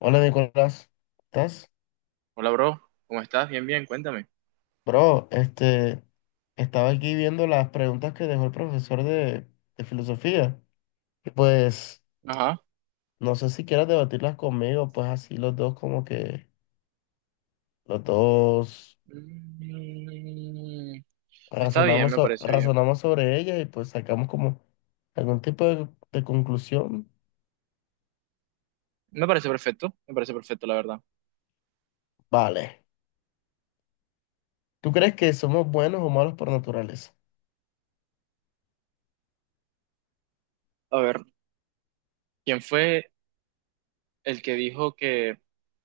Hola Nicolás, ¿estás? Hola, bro. ¿Cómo estás? Bien, bien, cuéntame. Bro, estaba aquí viendo las preguntas que dejó el profesor de filosofía y pues Ajá. no sé si quieras debatirlas conmigo, pues así los dos como que los dos Mm, está razonamos, bien. razonamos sobre ellas y pues sacamos como algún tipo de conclusión. Me parece perfecto, la verdad. Vale, ¿tú crees que somos buenos o malos por naturaleza? A ver, ¿quién fue el que dijo que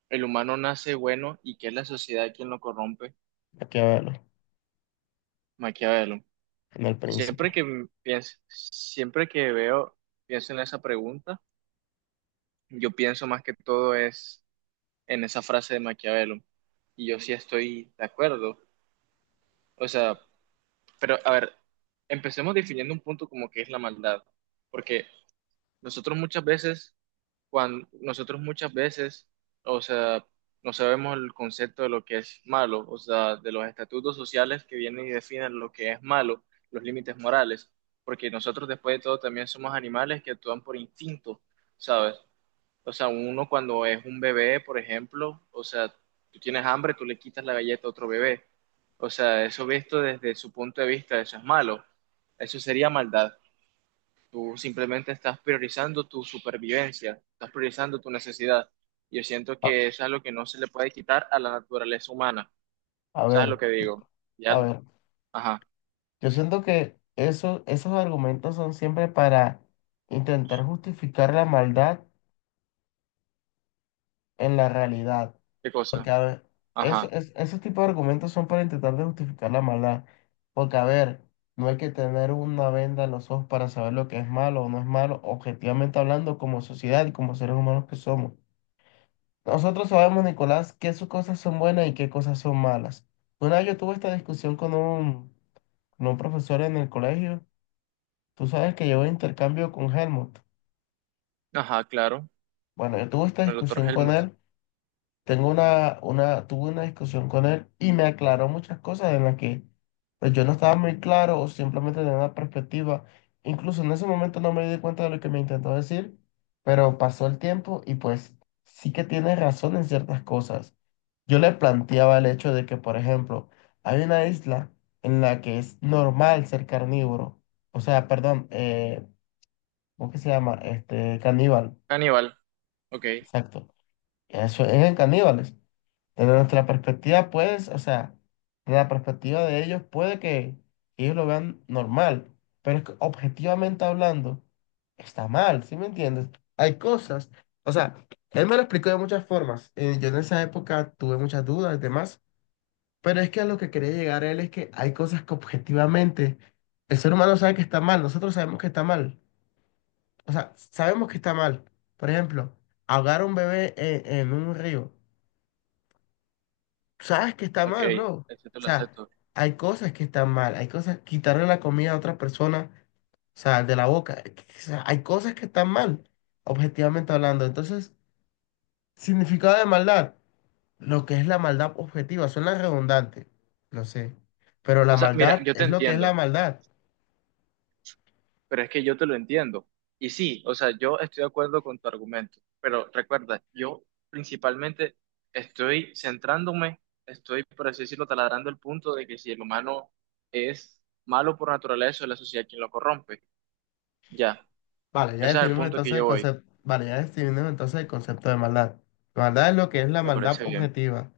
el humano nace bueno y que es la sociedad quien lo corrompe? Aquí a verlo, Maquiavelo. en el Siempre príncipe. que pienso, siempre que veo, pienso en esa pregunta, yo pienso más que todo es en esa frase de Maquiavelo. Y yo sí estoy de acuerdo. O sea, pero, a ver, empecemos definiendo un punto como que es la maldad, porque nosotros muchas veces, nosotros muchas veces, o sea, no sabemos el concepto de lo que es malo, o sea, de los estatutos sociales que vienen y definen lo que es malo, los límites morales, porque nosotros después de todo también somos animales que actúan por instinto, ¿sabes? O sea, uno cuando es un bebé, por ejemplo, o sea, tú tienes hambre, tú le quitas la galleta a otro bebé. O sea, eso visto desde su punto de vista, eso es malo. Eso sería maldad. Tú simplemente estás priorizando tu supervivencia, estás priorizando tu necesidad. Yo siento A, que eso es lo que no se le puede quitar a la naturaleza humana. a ¿Sabes ver, lo que digo? Ya, a ver. ajá, Yo siento que esos argumentos son siempre para intentar justificar la maldad en la realidad. ¿qué Porque, cosa? a ver, Ajá, esos tipos de argumentos son para intentar de justificar la maldad. Porque, a ver, no hay que tener una venda en los ojos para saber lo que es malo o no es malo, objetivamente hablando, como sociedad y como seres humanos que somos. Nosotros sabemos, Nicolás, qué sus cosas son buenas y qué cosas son malas. Una vez yo tuve esta discusión con un profesor en el colegio. Tú sabes que llevo intercambio con Helmut. ajá, claro. Bueno, yo tuve esta El doctor discusión con Helmut. él, tuve una discusión con él y me aclaró muchas cosas en las que pues yo no estaba muy claro o simplemente tenía una perspectiva. Incluso en ese momento no me di cuenta de lo que me intentó decir, pero pasó el tiempo y pues sí que tiene razón en ciertas cosas. Yo le planteaba el hecho de que, por ejemplo, hay una isla en la que es normal ser carnívoro, o sea, perdón, ¿cómo que se llama? Este, caníbal. Caníbal, ok, Exacto. Eso es en caníbales. Desde nuestra perspectiva, pues, o sea, desde la perspectiva de ellos, puede que ellos lo vean normal, pero es que objetivamente hablando, está mal, ¿sí me entiendes? Hay cosas, o sea, él me lo explicó de muchas formas. Yo en esa época tuve muchas dudas y demás, pero es que a lo que quería llegar él es que hay cosas que objetivamente el ser humano sabe que está mal, nosotros sabemos que está mal. O sea, sabemos que está mal. Por ejemplo, ahogar a un bebé en un río. Sabes que está ok, mal, bro. O acepto, lo sea, acepto. hay cosas que están mal. Hay cosas, quitarle la comida a otra persona, o sea, de la boca. O sea, hay cosas que están mal, objetivamente hablando. Entonces, significado de maldad, lo que es la maldad objetiva, suena redundante, no sé. Pero O la sea, mira, maldad yo te es lo que es la entiendo, maldad. pero es que yo te lo entiendo. Y sí, o sea, yo estoy de acuerdo con tu argumento, pero recuerda, yo principalmente estoy centrándome, estoy, por así decirlo, taladrando el punto de que si el humano es malo por naturaleza, es la sociedad quien lo corrompe. Ya, Vale, ya ese es el definimos punto que entonces el yo voy, concepto. Vale, ya definimos entonces el concepto de maldad. Maldad es lo que es la me maldad parece bien. objetiva.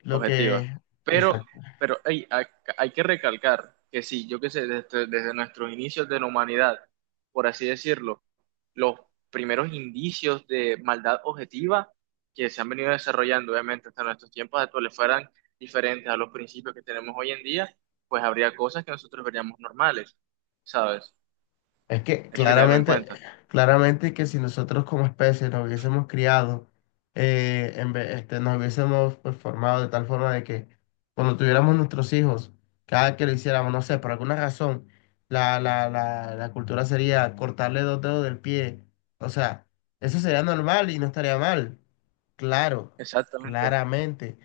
Lo Objetiva. que, Pero, exacto, pero ey, hay que recalcar que sí, yo qué sé, desde nuestros inicios de la humanidad, por así decirlo, los primeros indicios de maldad objetiva que se han venido desarrollando, obviamente, hasta nuestros tiempos actuales fueran diferentes a los principios que tenemos hoy en día, pues habría cosas que nosotros veríamos normales, ¿sabes? es que Eso hay que tenerlo en claramente, cuenta. claramente que si nosotros como especie nos hubiésemos criado, nos hubiésemos pues, formado de tal forma de que cuando tuviéramos nuestros hijos, cada que lo hiciéramos, no sé, por alguna razón, la cultura sería cortarle dos dedos del pie. O sea, eso sería normal y no estaría mal. Claro, Exactamente. O claramente,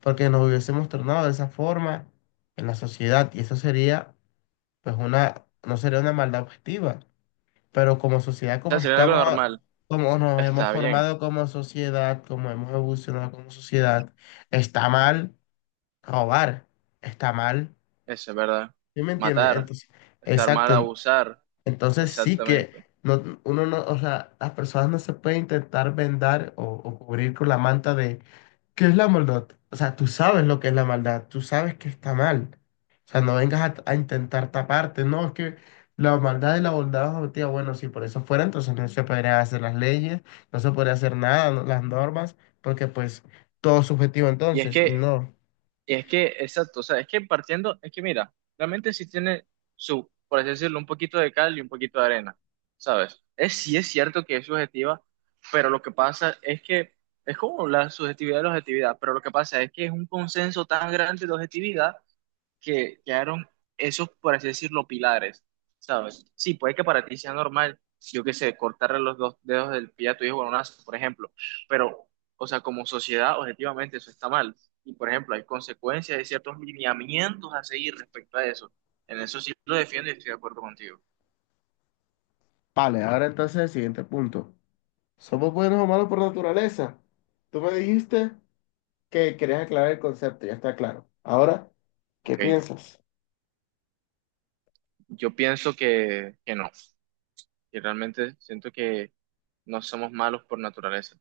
porque nos hubiésemos tornado de esa forma en la sociedad y eso sería pues una, no sería una maldad objetiva, pero como sociedad, como sea, sería algo estamos, normal. como nos hemos Está bien, formado como sociedad, como hemos evolucionado como sociedad, está mal robar, está mal, eso es verdad. ¿sí me entiendes? Matar, Entonces, estar exacto, mal, abusar. entonces sí que Exactamente. no, uno no, o sea, las personas no se pueden intentar vendar o cubrir con la manta de ¿qué es la maldad? O sea, tú sabes lo que es la maldad, tú sabes que está mal. O sea, no vengas a intentar taparte, no, es que la maldad y la bondad son objetivas. Bueno, si por eso fuera, entonces no se podrían hacer las leyes, no se podría hacer nada, las normas, porque pues todo es subjetivo Y es entonces, y que, no. y es que, exacto, o sea, es que partiendo, es que mira, realmente sí tiene su, por así decirlo, un poquito de cal y un poquito de arena, ¿sabes? Es, sí es cierto que es subjetiva, pero lo que pasa es que es como la subjetividad de la objetividad, pero lo que pasa es que es un consenso tan grande de objetividad que quedaron esos, por así decirlo, pilares, ¿sabes? Sí, puede que para ti sea normal, yo qué sé, cortarle los dos dedos del pie a tu hijo con un lazo, por ejemplo, pero, o sea, como sociedad, objetivamente eso está mal. Y, por ejemplo, hay consecuencias, hay ciertos lineamientos a seguir respecto a eso. En eso sí lo defiendo y estoy de acuerdo contigo. Vale, ahora entonces el siguiente punto. ¿Somos buenos o malos por naturaleza? Tú me dijiste... que querías aclarar el concepto, ya está claro. Ahora, ¿qué Ok. piensas? Yo pienso que no, que realmente siento que no somos malos por naturaleza,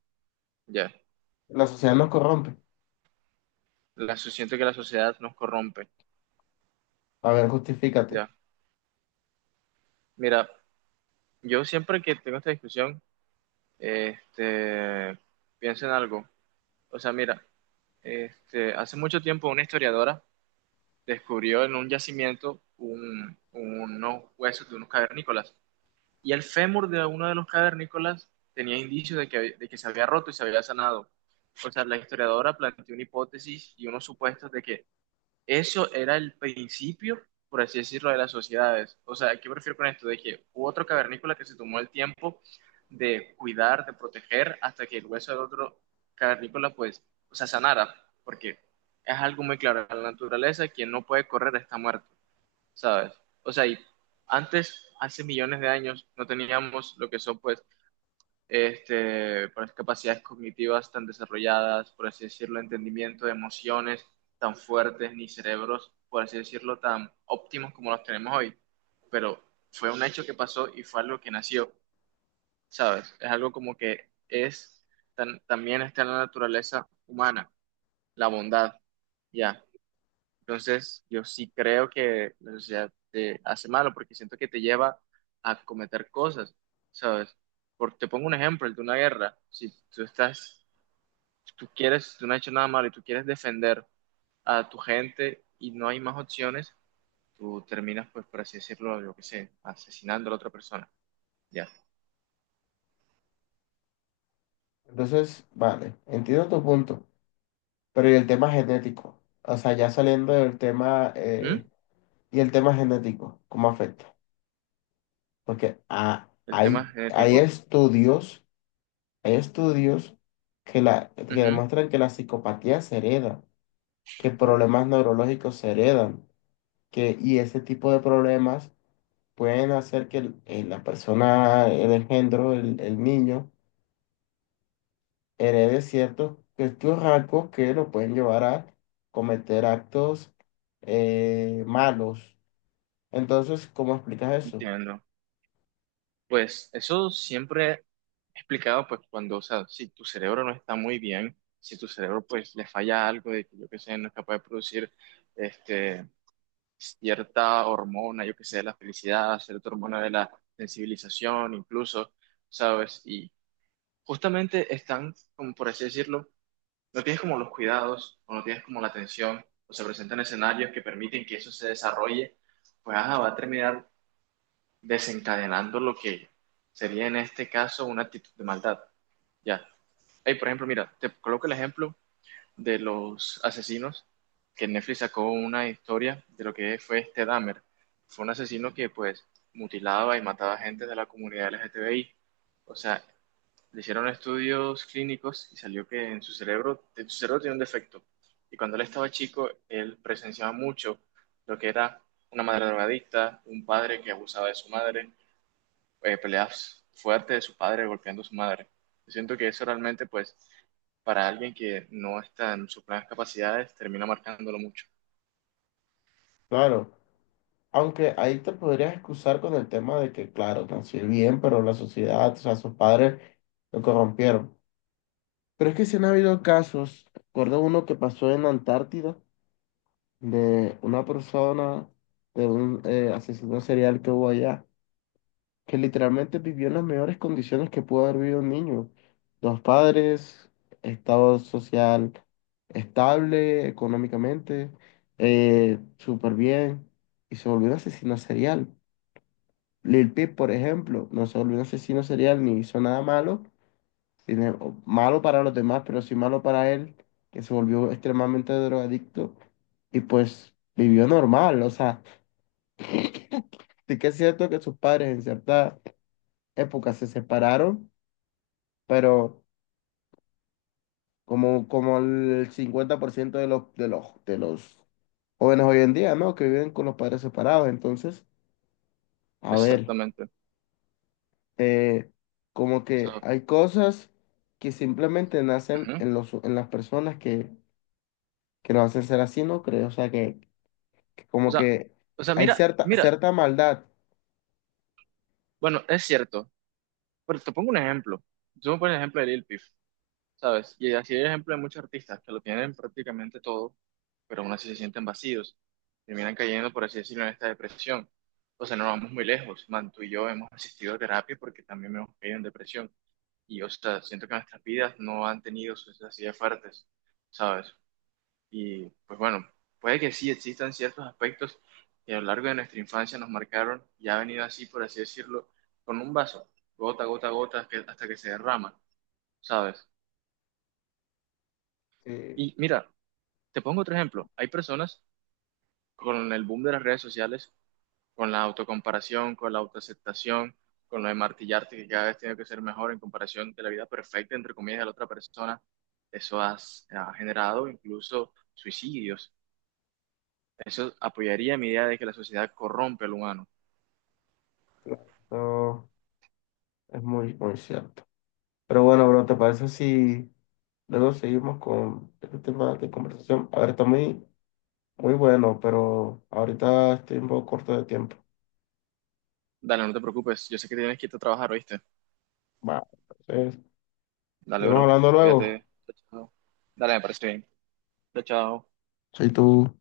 ya. La sociedad nos corrompe. La, siento que la sociedad nos corrompe, A ver, justifícate. ya. Mira, yo siempre que tengo esta discusión, este, pienso en algo. O sea, mira, hace mucho tiempo una historiadora descubrió en un yacimiento unos huesos de unos cavernícolas. Y el fémur de uno de los cavernícolas tenía indicios de que se había roto y se había sanado. O sea, la historiadora planteó una hipótesis y unos supuestos de que eso era el principio, por así decirlo, de las sociedades. O sea, ¿qué me refiero con esto? De que hubo otro cavernícola que se tomó el tiempo de cuidar, de proteger, hasta que el hueso del otro cavernícola, pues, o sea, sanara. Porque es algo muy claro, en la naturaleza, quien no puede correr está muerto, ¿sabes? O sea, y antes, hace millones de años, no teníamos lo que son, pues, por las capacidades cognitivas tan desarrolladas, por así decirlo, entendimiento de emociones tan fuertes, ni cerebros, por así decirlo, tan óptimos como los tenemos hoy. Pero fue un hecho que pasó y fue algo que nació, ¿sabes? Es algo como que es, también está en la naturaleza humana, la bondad, ya. Entonces, yo sí creo que la sociedad te hace malo porque siento que te lleva a cometer cosas, ¿sabes? Por te pongo un ejemplo, el de una guerra. Si tú estás, si tú quieres, si tú no has hecho nada malo y tú quieres defender a tu gente y no hay más opciones, tú terminas, pues, por así decirlo, yo qué sé, asesinando a la otra persona. Ya. Entonces, vale, entiendo tu punto, pero ¿y el tema genético? O sea, ya saliendo del tema, ¿Mm? y el tema genético, ¿cómo afecta? Porque El tema genético. Hay estudios que Ujú, demuestran que la psicopatía se hereda, que problemas neurológicos se heredan, que, y ese tipo de problemas pueden hacer que la persona, el engendro, el niño, herede ciertos estos rasgos que lo pueden llevar a cometer actos malos. Entonces, ¿cómo explicas eso? entiendo. Pues eso siempre explicado, pues cuando, o sea, si tu cerebro no está muy bien, si tu cerebro pues le falla algo de que yo que sé, no es capaz de producir este, cierta hormona, yo que sé, de la felicidad, cierta hormona de la sensibilización, incluso, ¿sabes? Y justamente están, como por así decirlo, no tienes como los cuidados o no tienes como la atención o se presentan escenarios que permiten que eso se desarrolle, pues ajá, va a terminar desencadenando lo que sería en este caso una actitud de maldad. Ya. Hey, por ejemplo, mira, te coloco el ejemplo de los asesinos que Netflix sacó una historia de lo que fue este Dahmer. Fue un asesino que pues mutilaba y mataba gente de la comunidad LGTBI. O sea, le hicieron estudios clínicos y salió que en su cerebro tenía un defecto. Y cuando él estaba chico, él presenciaba mucho lo que era una madre drogadicta, un padre que abusaba de su madre, peleas fuertes de su padre golpeando a su madre. Yo siento que eso realmente, pues, para alguien que no está en sus plenas capacidades, termina marcándolo mucho. Claro, aunque ahí te podrías excusar con el tema de que, claro, nació bien, pero la sociedad, o sea, sus padres lo corrompieron. Pero es que sí han habido casos, recuerdo uno que pasó en la Antártida, de una persona, de un asesino serial que hubo allá que literalmente vivió en las mejores condiciones que pudo haber vivido un niño. Dos padres, estado social estable económicamente, súper bien, y se volvió un asesino serial. Lil Peep, por ejemplo, no se volvió un asesino serial ni hizo nada malo, o malo para los demás, pero sí malo para él, que se volvió extremadamente drogadicto y pues vivió normal. O sea, sí que es cierto que sus padres en cierta época se separaron, pero como, como el 50% de los jóvenes hoy en día, ¿no? Que viven con los padres separados. Entonces, a ver, Exactamente. eh, como O que sea, hay cosas que simplemente nacen ujú. en los, en las personas que nos hacen ser así, ¿no creo? O sea, que O como sea, que hay mira, cierta, cierta maldad. bueno, es cierto, pero te pongo un ejemplo. Yo me pongo el ejemplo de Lil Peep, ¿sabes? Y así hay ejemplo de muchos artistas que lo tienen prácticamente todo, pero aún así se sienten vacíos, terminan cayendo, por así decirlo, en esta depresión. O sea, no vamos muy lejos, man, tú y yo hemos asistido a terapia porque también hemos caído en depresión. Y, o sea, siento que nuestras vidas no han tenido sus necesidades fuertes, ¿sabes? Y, pues bueno, puede que sí existan ciertos aspectos que a lo largo de nuestra infancia nos marcaron y ha venido así, por así decirlo, con un vaso, gota, gota, gota, hasta que se derrama, ¿sabes? Sí, Y mira, te pongo otro ejemplo. Hay personas con el boom de las redes sociales con la autocomparación, con la autoaceptación, con lo de martillarte que cada vez tiene que ser mejor en comparación de la vida perfecta, entre comillas, de la otra persona, eso ha generado incluso suicidios. Eso apoyaría mi idea de que la sociedad corrompe al humano. claro, eso es muy, muy cierto. Pero bueno, bro, ¿te parece si luego seguimos con este tema de conversación? A ver, está muy muy bueno, pero ahorita estoy un poco corto de tiempo. Dale, no te preocupes, yo sé que tienes que irte a trabajar, ¿oíste? Va, entonces, Dale, seguimos bro, hablando luego. cuídate. Chao, chao. Dale, me parece bien. Chao, chao. Soy tú.